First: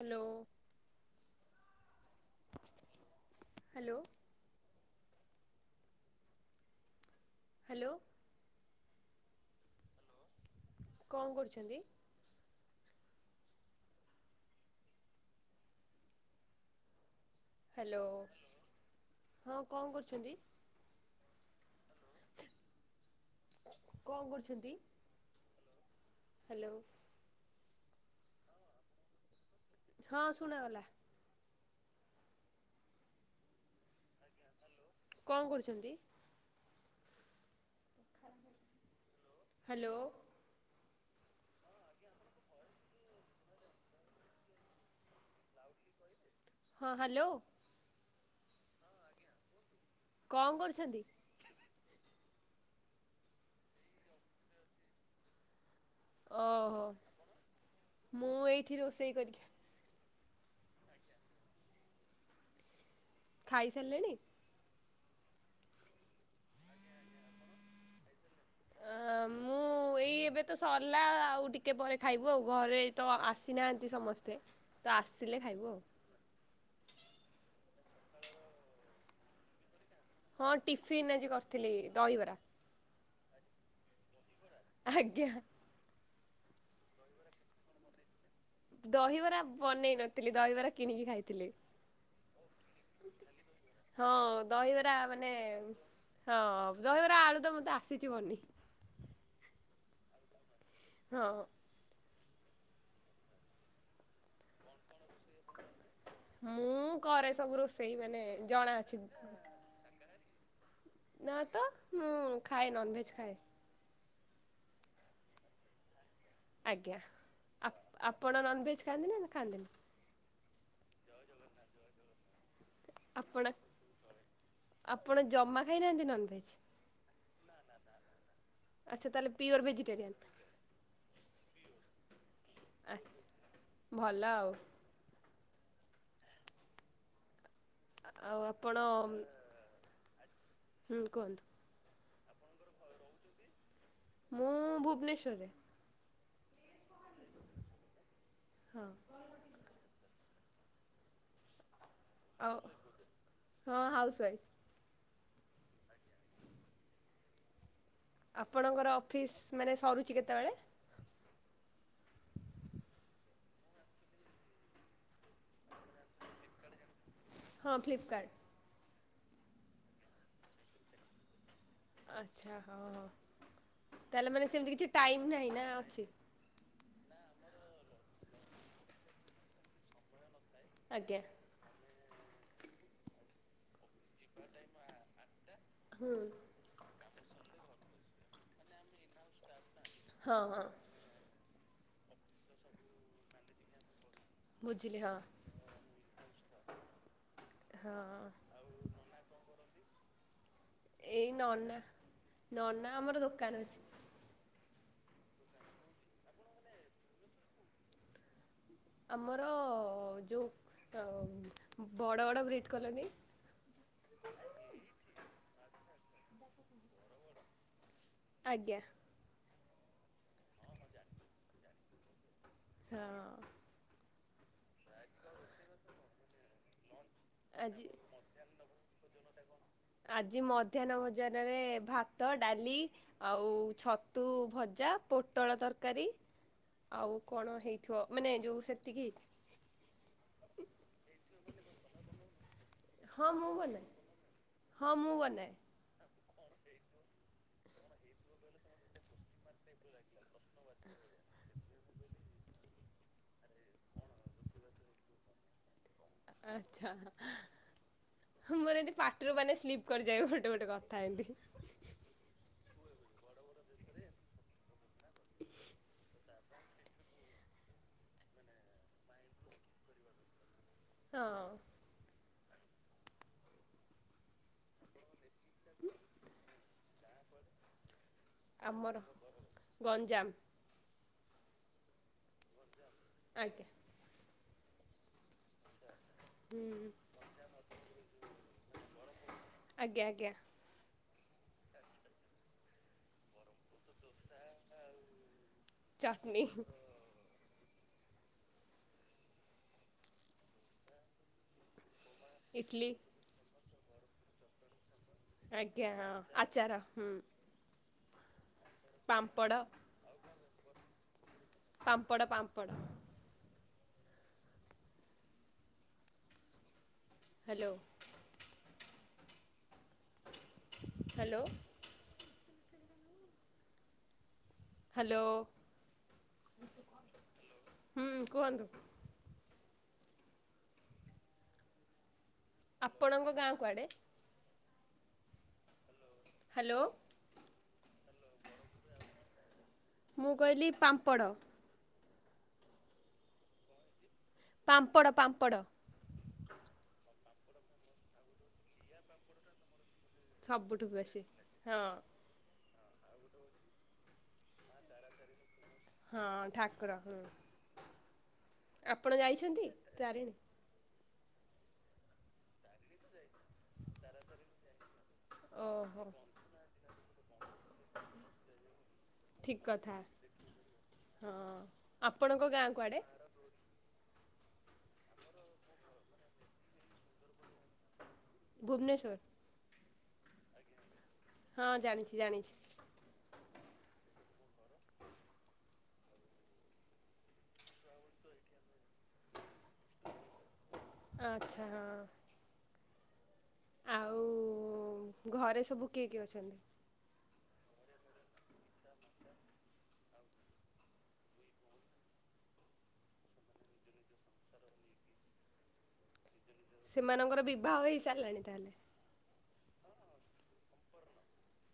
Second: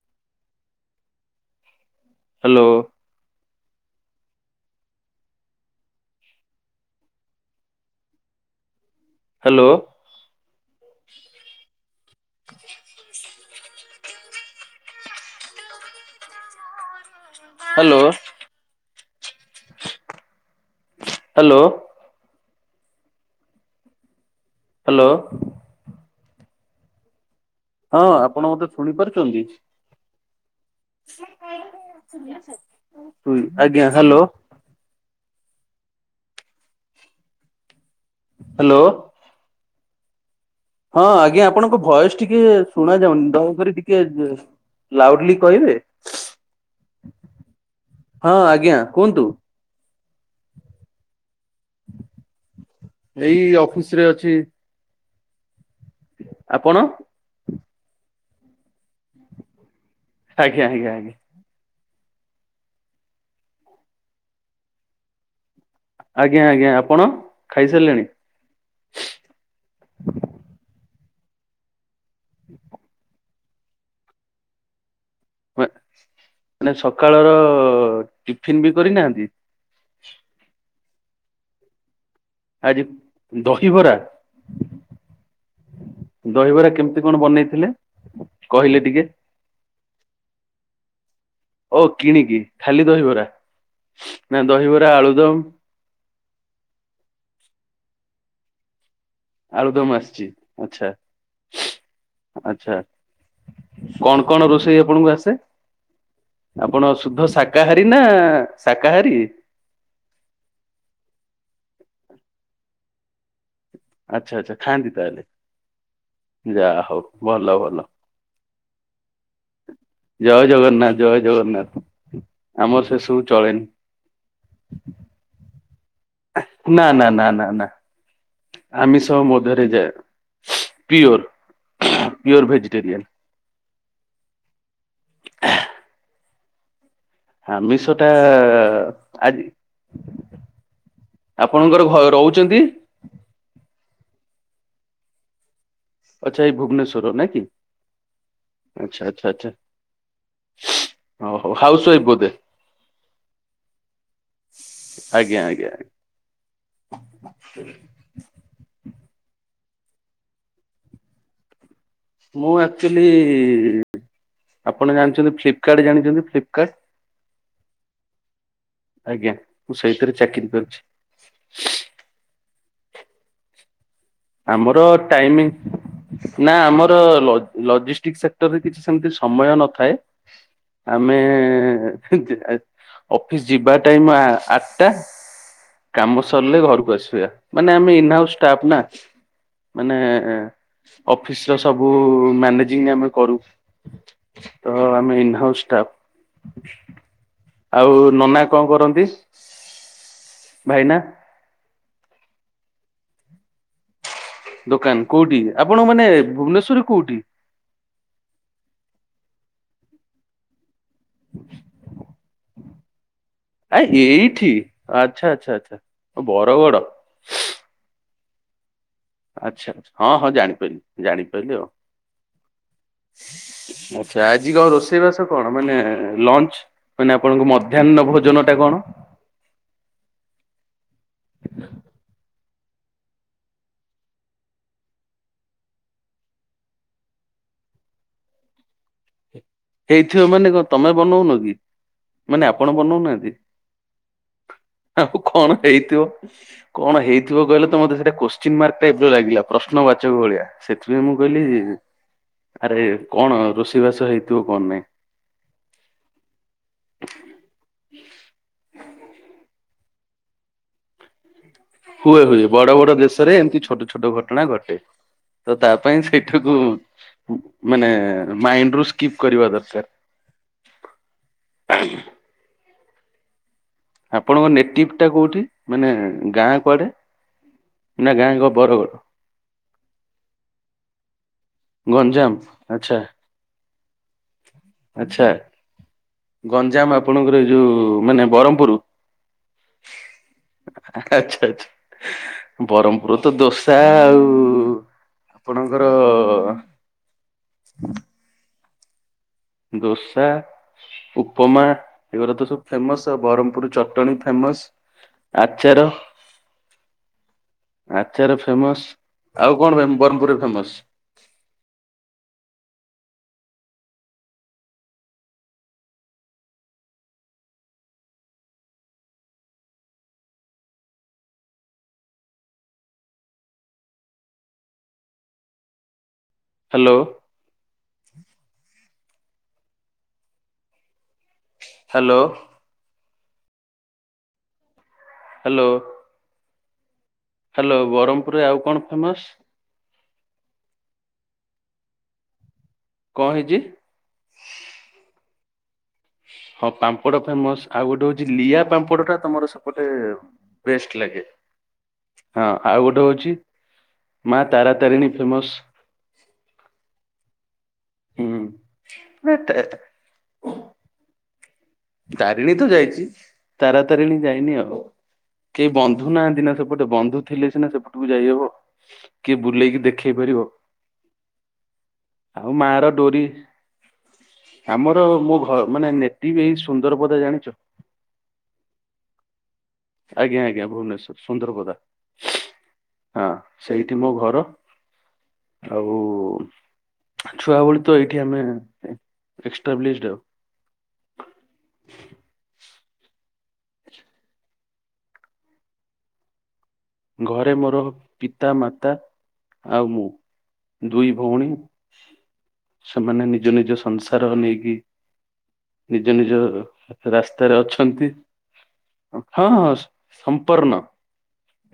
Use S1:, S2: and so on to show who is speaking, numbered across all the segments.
S1: Hello.
S2: Hello.
S1: Hello. Hello.
S2: Hello.
S1: କଣ କରୁଛନ୍ତି। Hello ହଁ କଣ କରୁଛନ୍ତି।
S2: ହ୍ୟାଲୋ।
S1: କଣ କରୁଛନ୍ତି।
S2: ହ୍ୟାଲୋ।
S1: ହ୍ୟାଲୋ।
S2: ହଁ ଆପଣ ମତେ ଶୁଣି ପାରୁଛନ୍ତି?
S1: ହଁ ଶୁଣାଗଲା।
S2: ଆଜ୍ଞ ହ୍ୟାଲୋ।
S1: କଣ କରୁଛନ୍ତି?
S2: ହ୍ୟାଲୋ।
S1: ହ୍ୟାଲୋ।
S2: ହଁ ଆଜ୍ଞା ଆପଣଙ୍କ ଭଏସ୍ ଟିକେ ଶୁଣା ଯାଉନି ଦୟାକରି ଟିକେ ଲାଉଡଲି କହିବେ?
S1: ହଁ ହ୍ୟାଲୋ।
S2: ହଁ ଆଜ୍ଞା କୁହନ୍ତୁ।
S1: କଣ କରୁଛନ୍ତି?
S2: ଏଇ ଅଫିସ୍ ରେ ଅଛି। ଆପଣ
S1: ଓହୋ ମୁଁ ଏଇଠି ରୋଷେଇ କରିକି
S2: ଆଜ୍ଞା ଆଜ୍ଞା ଆଜ୍ଞା।
S1: ଖାଇ ସାରିଲେଣି?
S2: ଆଜ୍ଞା ଆଜ୍ଞା ଆପଣ ଖାଇସାରିଲେଣି?
S1: ଅ ମୁଁ ଏଇ ଏବେ ତ ସରିଲା ଆଉ ଟିକେ ପରେ ଖାଇବୁ ଆଉ ଘରେ ତ ଆସିନାହାନ୍ତି ସମସ୍ତେ ତ ଆସିଲେ ଖାଇବୁ ଆଉ।
S2: ମାନେ ସକାଳର ଟିଫିନ୍ ବି କରିନାହାନ୍ତି?
S1: ହଁ ଟିଫନ୍ ଆଜି କରିଥିଲି ଦହିବରା।
S2: ଆଜି ଦହିବରା?
S1: ଆଜ୍ଞା।
S2: ଦହିବରା କେମିତି କଣ ବନେଇଥିଲେ? କହିଲେ ଟିକେ
S1: ଦହିବରା ବନେଇ ନଥିଲି ଦହିବରା କିଣିକି ଖାଇଥିଲି।
S2: ଓ କିଣିକି ଖାଲି ଦହିବରା
S1: ହଁ
S2: ନା ଦହିବରା
S1: ମାନେ
S2: ଆଳୁଦମ୍।
S1: ହଁ ଦହିବରା ଆଳୁଦମ୍ ମତେ ଆସିଛିି ବନେଇ।
S2: ଆଳୁଦମ୍ ଆସଛି ଆଚଛା।
S1: ହଁ।
S2: ଆଚ୍ଛା କଣ କଣ ରୋଷେଇ ଆପଣଙ୍କୁ ଆସେ?
S1: ମୁଁ
S2: ଆପଣ ସୁଧ
S1: କରେ ସବୁ
S2: ଶାକାହାରୀ
S1: ରୋଷେଇ
S2: ନା
S1: ମାନେ ଜଣା ଅଛି
S2: ଶାକାହାରୀ? [inaudible]
S1: ନା ତ ମୁଁ ଖାଏ ନନ୍ ଭେଜ୍ ଖାଏ।
S2: ଆଚ୍ଛା ଆଚ୍ଛା ଖାଆନ୍ତିି ତାହେଲେ। ଯା
S1: ଆଜ୍ଞା
S2: ହଉ ଭଲ ଭଲ
S1: ଆପ ଆପଣ ନନଭେଜ୍ ଖାଆନ୍ତିନି ନା ଖାଆନ୍ତିନି?
S2: ଜୟ ଜଗନ୍ନାଥ ଜୟ ଜଗନ୍ନାଥ ଆମର ସେସବୁ
S1: ଆପଣ
S2: ଚଳେନି।
S1: ଆପଣ ଜମା ଖାଇନାହାନ୍ତି ନନଭେଜ୍?
S2: ନାଁ ନାଁ ନାଁ ନାଁ ନାଁ।
S1: ଆଚ୍ଛା
S2: ଆମିଷ
S1: ତାହେଲେ
S2: ମୋ
S1: ପିଓର
S2: ଦେହରେ
S1: ଭେଜିଟେରିଆନ୍
S2: ଯାଏ ପିଓର୍ ପିଓର୍
S1: ଆ
S2: ଭେଜିଟେରିଆନ୍।
S1: ଭଲ ଆଉ।
S2: [inaudible] ଆମିଷଟା
S1: ଆଉ ଆପଣ
S2: ଆଜି
S1: ହୁଁ କୁହନ୍ତୁ
S2: ଆପଣଙ୍କର ଘ ରହୁଛନ୍ତି?
S1: ମୁଁ ଭୁବନେଶ୍ଵରରେ।
S2: ଆଚ୍ଛା ଏଇ ଭୁବନେଶ୍ଵରର ନାଇଁକି ଆଚ୍ଛା। ଆଚ୍ଛା ଆଚ୍ଛା ହଉ ହଉ ହାଉସୱାଇଫ୍ ବୋଧେ?
S1: ଆଉ ହଁ ହାଉସ୍ ୱାଇଫ୍।
S2: ଆଜ୍ଞା ଆଜ୍ଞା।
S1: [inaudible]
S2: ସେ [inaudible]
S1: ଆପଣଙ୍କର ଅଫିସ୍ ମାନେ ସରୁଛି କେତେବେଳେ?
S2: ମୁଁ ଆକ୍ଚୁଆଲି ଆପଣ ଜାଣିଛନ୍ତି ଫ୍ଲିପ୍ କାର୍ଡ ଜାଣିଛନ୍ତି ଫ୍ଲିପ୍ କାର୍ଡ?
S1: ହଁ ଫ୍ଲିପ୍ କାର୍ଡ।
S2: ଆଜ୍ଞା ମୁଁ ସେଇଥିରେ ଚାକିରି କରିଛି।
S1: ଆଚ୍ଛା ହଁ ହଁ। ତାହେଲେ ମାନେ ସେମିତି କିଛି ଟାଇମ୍ ନାହିଁ ନା ଅଛି?
S2: ନାଁ ଆମର ଲଜ୍-ଲଜିଷ୍ଟିକ ସେକ୍ଟରରେ କିଛି ସେମିତି ସମୟ ନଥାଏ। ଆମେ
S1: ଆଜ୍ଞା
S2: [unintelligible] ଅଫିସ ଯିବା ଟାଇମ ଆ-ଆଠଟା। କାମ ସରିଲେ ଘରକୁ ଆସିବା। ମାନେ ଆମେ ଇନହାଉସ୍ ଷ୍ଟାଫ୍ ନା। ମାନେ
S1: ହଁ ହଁ
S2: ଅଫିସର ସବୁ ମ୍ୟାନେଜିଂ ଆମେ କରୁ। ତ
S1: ବୁଝିଲି ହଁ
S2: ଆମେ ଇନହାଉସ୍ ଷ୍ଟାଫ୍।
S1: ହଁ
S2: ଆଉ ନନା କଣ କରନ୍ତି? ଭାଇନା
S1: ଏଇ ନନା, ନନା ଆମର ଦୋକାନ ଅଛି।
S2: ଦୋକାନ କୋଉଠି? ଆପଣ ମାନେ ଭୁବନେଶ୍ଵରରେ କୋଉଠି?
S1: ଆମର ଯୋଉ ଅଁ ବଡ଼ଗଡ଼ ବ୍ରିଡ଼୍ କଲୋନି?
S2: ଆଃ ଏଇଠି ଆଚ୍ଛା ଆଚ୍ଛା ଆଚ୍ଛା ବରଗଡ।
S1: ଆଜ୍ଞା।
S2: ଆଚ୍ଛା ଆଚ୍ଛା ହଁ ହଁ ଜାଣିପାରିଲି ଜାଣିପାରିଲି ଆଉ।
S1: ହଁ।
S2: ଆଚ୍ଛା ଆଜି କଣ ରୋଷେଇ ବାସ କଣ? ମାନେ ଲଞ୍ଚ ମାନେ ଆପଣଙ୍କ
S1: ଆଜି
S2: ମଧ୍ୟାହ୍ନ ଭୋଜନ ଟା କଣ?
S1: ଆଜି ମଧ୍ୟାହ୍ନ ଭୋଜନରେ ଭାତ ଡାଲି, ଆଉ ଛତୁ ଭଜା, ପୋଟଳ ତରକାରୀ ଆଉ କଣ ହେଇଥିବ ମାନେ ଯୋଉ ସେତିକି ହେଇଛି।
S2: ହେଇଥିବ ମାନେ କଣ? ତମେ ବନଉନ କି? ମାନେ ଆପଣ
S1: ହଁ
S2: ବନଉନାହାଁନ୍ତି?
S1: ମୁଁ ବନାଏ। ହଁ ମୁଁ
S2: ଆଉ
S1: ବନାଏ।
S2: କଣ ହେଇଥିବ? କଣ ହେଇଥିବ କହିଲେ ତ ମତେ ସେଇଟା କୋଶ୍ଚିନ୍ ମାର୍କ ଟାଇପର ଲାଗିଲା ପ୍ରଶ୍ନବାଚକ ଭଳିଆ। ସେଥିପାଇଁ ମୁଁ କହିଲି ଆରେ କଣ ରୋଷେଇ ବାସ ହେଇଥିବ କଣ ନାହିଁ।
S1: ଆଚ୍ଛା। ମୋର ଏମିତି ପାଟିରୁ ମାନେ ସ୍ଲିପ୍ କରିଯାଏ ଗୋଟେ ଗୋଟେ କଥା ଏମିତି।
S2: ହୁଏ ହୁଏ ବଡ ବଡ ଦେଶରେ ଏମିତି ଛୋଟ ଛୋଟ ଘଟଣା ଘଟେ। ତ ତା ପାଇଁ ସେଇ ଟାକୁ ମାନେ ମାଇଣ୍ଡରୁ ସ୍କିପ କରିବା ଦରକାର।
S1: ହଁ।
S2: ଆଁହୁଁହୁଁ। ଆପଣଙ୍କ ନେଟିଭ୍ ଟା କୋଉଠି? ମାନେ ଗାଁ କୁଆଡେ? ନା ଗାଁ କ ବରଗଡ଼?
S1: ଆମର ଗଞ୍ଜାମ।
S2: ଗଞ୍ଜାମ ଆଚ୍ଛା।
S1: ଆଜ୍ଞା।
S2: ଆଚ୍ଛା।
S1: ହୁଁ
S2: ଗଞ୍ଜାମ ଆପଣଙ୍କର ଏଇ ଯୋଉ ମାନେ ବରହମପୁରୁ?
S1: ଆଜ୍ଞା ଆଜ୍ଞା।
S2: ଆଚ୍ଛା ଆଚ୍ଛା। ବରହମପୁର। ତ ଦୋସା ଆଉ ଆପଣଙ୍କର
S1: ଚଟଣି,
S2: ହୁଁ ଦୋସା, ଉପମା ଏଗୁଡା ତ ସବୁ
S1: ଇଟଲି
S2: ଫେମସ୍ ଆଉ। ବରହମପୁର ଚଟଣୀ ତ ଫେମସ୍।
S1: ଆଜ୍ଞା ହଁ ଆଚାର ହୁଁ।
S2: ଆଚର ଫେମସ
S1: ପାମ୍ପଡ଼
S2: ଆଉ କଣ ବ୍ରହ୍ମପୁରରେ ଫେମସ।
S1: ପାମ୍ପଡ଼ ପାମ୍ପଡ଼। ହ୍ୟାଲୋ ହ୍ୟାଲୋ ହ୍ୟାଲୋ
S2: ହ୍ୟାଲୋ
S1: ହୁଁ କୁହନ୍ତୁ।
S2: ହ୍ୟାଲୋ
S1: ଆପଣଙ୍କ ଗାଁ କୁଆଡ଼େ?
S2: ହ୍ୟାଲୋ
S1: ହ୍ୟାଲୋ
S2: ହ୍ୟାଲୋ ବ୍ରହ୍ମପୁରୀ ଆଉ କଣ ଫେମସ।
S1: ମୁଁ କହିଲି ପାମ୍ପଡ଼।
S2: କଂ ହେଇଚି।
S1: ପାମ୍ପଡ଼ ପାମ୍ପଡ଼
S2: ହଁ ପାମ୍ପଡ଼ ଫେମସ ଆଉ ଗୋଟେ ହଉଛି ଲିଆ ପାମ୍ପଡ ଟା ତମର ସେପଟେ
S1: ସବୁଠୁ
S2: ବେଷ୍ଟ ଲାଗେ
S1: ବେଶୀ ହଁ
S2: ହଁ ଆଉ ଗୋଟେ ହଉଛି ମା ତାରାତାରିଣୀ ଫେମସ।
S1: ହଁ ଠାକୁର ହୁଁ
S2: ହୁଁ
S1: ଆପଣ
S2: ନା ତା-
S1: ଯାଇଛନ୍ତି ତାରିଣୀ।
S2: ତାରିଣୀ ତ ଯାଇଛି ତାରାତାରିଣୀ ଯାଇନି ଆଉ। କେହି
S1: ଓହୋ
S2: ବନ୍ଧୁ ନାହାନ୍ତି ନା ସେପଟେ ବନ୍ଧୁ ଥିଲେ ସିନା ସେପଟକୁ ଯାଇହବ। କିଏ
S1: ଠିକ୍
S2: ବୁଲେଇକି
S1: କଥା
S2: ଦେଖେଇ ପାରିବ।
S1: ହଁ ଆପଣଙ୍କ
S2: ଆଉ
S1: ଗାଁ
S2: ମା ର
S1: କୁଆଡ଼େ
S2: ଡୋରି। ଆମର ମୋ ଘ ମାନେ ନେତି ବି ଏଇ ସୁନ୍ଦର ପଦା ଜାଣିଚ।
S1: ଭୁବନେଶ୍ୱର।
S2: ଆଜ୍ଞା ଆଜ୍ଞା ଭୁବନେଶ୍ଵର
S1: ହଁ
S2: ସୁନ୍ଦରପଦା
S1: ଜାଣିଛି ଜାଣିଛି
S2: ହଁ ସେଇଠି ମୋ ଘର- - ଆଉ ଛୁଆ ଭଳି ତ ଏଇଠି ଆମେ ଏକ୍ସଟାାବ୍ଲିଶଡ ଆଉ।
S1: ଆଚଛା ହଁ ଆଉ ଘରେ ସବୁ କିଏ କିଏ ଅଛନ୍ତି?
S2: ଘରେ ମୋର ପିତା ମାତା- - ଆଉ ମୁଁ ଦୁଇ ଭଉଣୀ - - ସେମାନେ ନିଜ ନିଜ ସଂସାର ନେଇକି ନିଜ ନିଜ - -
S1: ସେମାନଙ୍କର
S2: ରାସ୍ତାରେ
S1: ବିବାହ
S2: ଅଛନ୍ତି
S1: ହେଇସାରିଲାଣି ତାହେଲେ
S2: ହଁ ହଁ ସମ୍ପୂର୍ଣ।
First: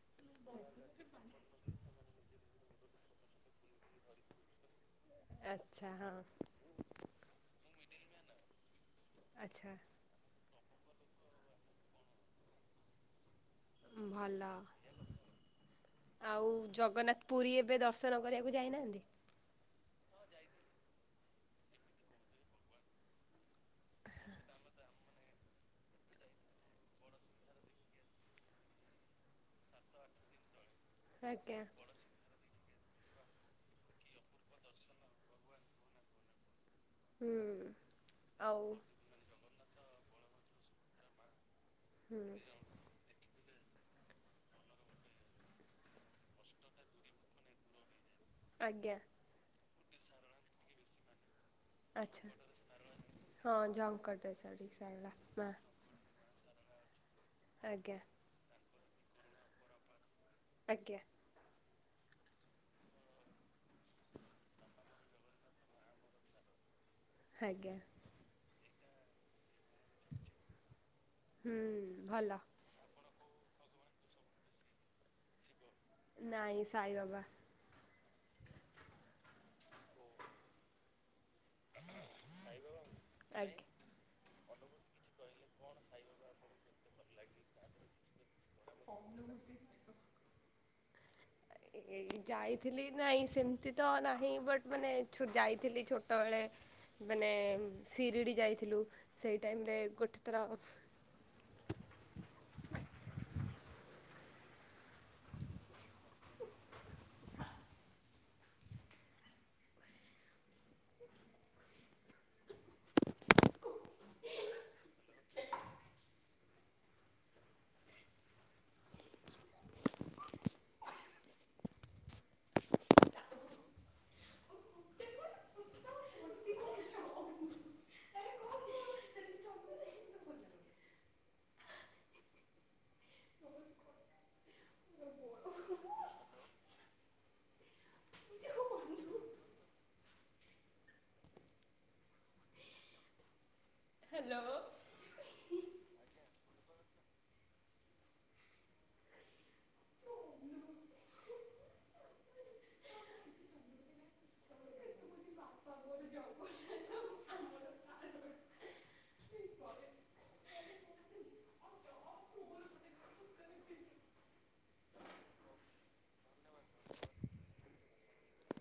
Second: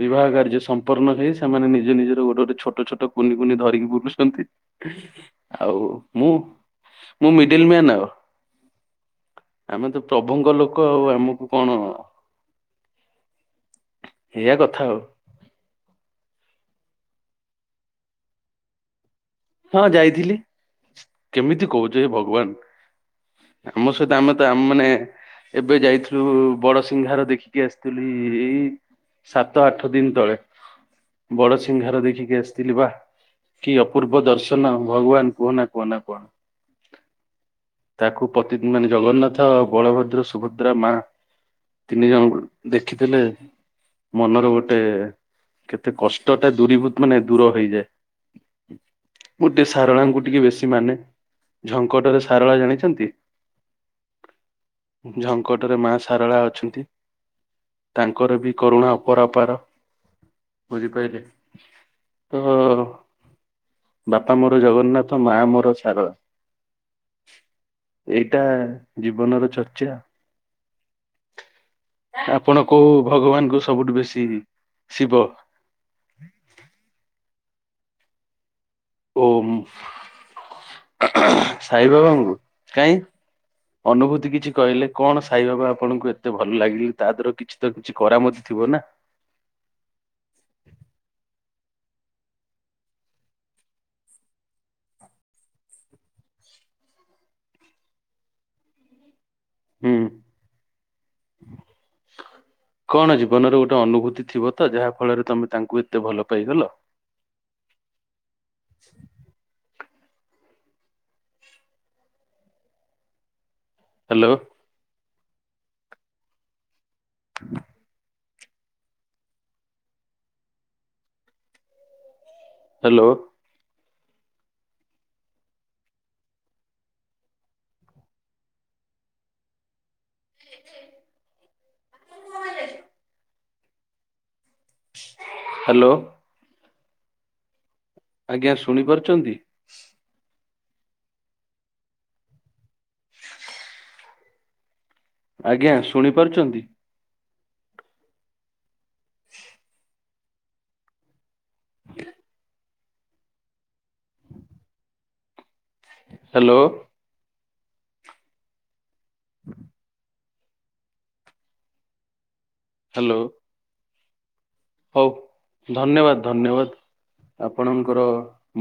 S2: ବିବାହ କାର୍ଯ୍ୟ ସମ୍ପନ୍ନ ହେଇ ସେମାନେ ନିଜ ନିଜର ଗୋଟେ ଗଟେ ଛୋଟ ଛୋଟ କୁନି କୁନି ଧରିକି ବୁଲୁଛନ୍ତି। ଆଉ
S1: ଆଚ୍ଛା ହଁ
S2: ମୁଁ ମୁଁ ମିଡିଲ ମ୍ୟାନ ଆଉ।
S1: ଆଚ୍ଛା
S2: ଆମେ ତ ପ୍ରଭୁଙ୍କ ଲୋକ ଆଉ ଆମକୁ କଣ?
S1: ଭଲ
S2: ହଉ
S1: ଆଉ ଜଗନ୍ନାଥ ପୁରୀ ଏବେ ଦର୍ଶନ କରିବାକୁ ଯାଇନାହାନ୍ତି।
S2: ହଁ ଯାଇଥିଲି କେମିତି କହୁଚ ଏ ଭଗବାନ। ଆମ ସହିତ ଆମେ ତ ଆମ ମାନେ। ଏବେ ଯାଇଥିଲୁ ବଡସିିଂହାରହାର ଦେଖିକି ଆସିଥିଲି ଏଇ - - ସାତ ଆଠ ଦିନ ତଳେ ବଡ
S1: ଆଜ୍ଞା
S2: ସିଂଙ୍ଗାର ଦେଖିକି ଆସିଥିଲି ବା କି ଅପୂ ର୍ବ ଦର୍ଶନ ଭଗବାନ କୁହ ନା କୁହ ନା କହନା।
S1: ହୁଁ
S2: ତାକୁ ପତି ତି
S1: ଆଉ
S2: ମାନେ ଜଗନ୍ନାଥ। ତ ବଳଭଦ୍ର ସୁଭଦ୍ରା ମା ତିନି
S1: ହୁଁ
S2: ଜଣ ଦେଖି ଦେଲେ। ମନର ଗୋଟେ କେତେ କଷ୍ଟ ଟା ଦୂରୀଭୂତ ମାନେ ଦୂର ହେଇଯାଏ
S1: ଆଜ୍ଞା
S2: ମୁଁ ଟିକେ ସାରଳାଙ୍କୁ ଟିକେ ବେଶୀ ମାନେ ଝଙ୍କଟରେ
S1: ଆଚ୍ଛା
S2: ସାରଳା ଜାଣିଛନ୍ତି
S1: ହଁ ଝଙ୍କଟେଶ୍ୱରୀ ସଠିକ୍ ସାରଳା
S2: ଝଙ୍କଟରେ ମା ସାରଳା ଅଛନ୍ତି
S1: ଆଜ୍ଞା
S2: କରେ ବି କରୁଣା ଅପରାପାର
S1: ଆଜ୍ଞା
S2: ବୁଝିପାରିଲେ ତ ବାପା ମୋର ଜଗନ୍ନାଥ ମା ମୋର ସାରଳା
S1: ଆଜ୍ଞା
S2: ଏଇଟା ଜୀବନର ଚର୍ଚ୍ଚା
S1: ହୁଁ ଭଲ
S2: ଆପଣ କୋଉ ଭଗବାନଙ୍କୁୁ ସବୁଠୁ ବେଶୀ ଶିବ
S1: ନାଇଁ ସାଇ ବାବା
S2: ଓମ୍ ସାଇ ବାବାଙ୍କୁ କାହିଁ
S1: ଆଜ୍ଞା।
S2: ଅନୁଭୂତି କିଛି କହିଲେ କଣ ସାଇବାକୁ ଆପଣଙ୍କୁ ଏତେ ଭଲ ଲାଗିଲେ ତା ଧିଅରୁ କିଛି ତ କିଛି କରାମତି ଥିବ ନା
S1: ଅନୁଭୁତି ଥିବ ଏ ଯାଇଥିଲି ନାଇଁ ସେମିତି ତ ନାହିଁ ବଟ୍ ମାନେ ଯାଇଥିଲି ଛୋଟ ବେଳେ ମାନେ ଶିରିଡ଼ି ଯାଇଥିଲୁ ସେଇ ଟାଇମିରେ ଗୋଟେ ଥର
S2: ହଁ କଣ ଜୀବନରେ ଗୋଟେ ଅନୁଭୂତି ଥିବ ତ ଯାହା ଫଳରେ ତମେ ତାଙ୍କୁ ଏତେ ଭଲ ପାଇଗଲ ହ୍ୟାଲୋ [inaudible] ହ୍ୟାଲୋ ତୁ କଣ ହ୍ୟାଲୋ ଆଜ୍ଞା ଶୁଣିପାରୁଛନ୍ତି
S1: ହ୍ୟାଲୋ
S2: ଆଜ୍ଞା ଶୁଣିପାରୁଛନ୍ତି
S1: ହ୍ୟାଲୋ।
S2: ହଁ ହ୍ୟାଲୋ ହଁ ହ୍ୟାଲୋ ହଉ ଧନ୍ୟବାଦ୍ ଧନ୍ୟବାଦ୍ ଆପଣଙ୍କର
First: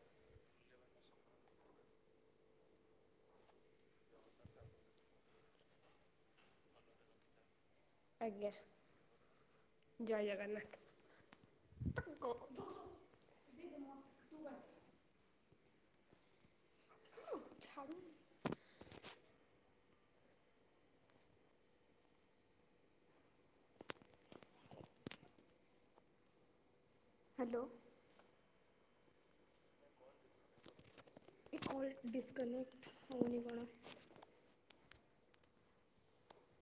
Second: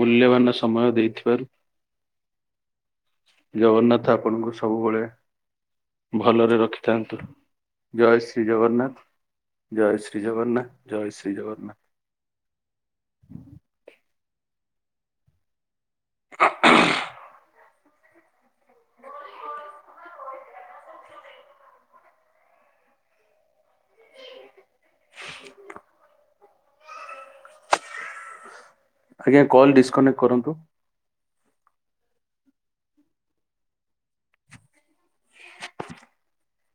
S2: ମୂଲ୍ୟବାନ୍ ସମୟ ଦେଇଥିବାରୁ ଜଗନ୍ନାଥ ଆପଣଙ୍କୁ ସବୁବେଳେ ଭଲରେ ରଖିଥାନ୍ତୁ ଜୟ ଶ୍ରୀ
S1: ଆଜ୍ଞା
S2: ଜଗନ୍ନାଥ ଜୟ ଶ୍ରୀ ଜଗନ୍ନାଥ ଜୟ ଶ୍ରୀ ଜଗନ୍ନାଥ
S1: କହୁନୁ
S2: ହହ
S1: ଛାଡ଼ୁନୁ
S2: ହୁଁ
S1: ହ୍ୟାଲୋ
S2: ଆଜ୍ଞା କଲ୍ ଡିସିକନେକ୍ଟେ କରନ୍ତୁ
S1: କଲ୍ ଡିସ୍ କନେକ୍ଟେ ହେଉନି ମୋର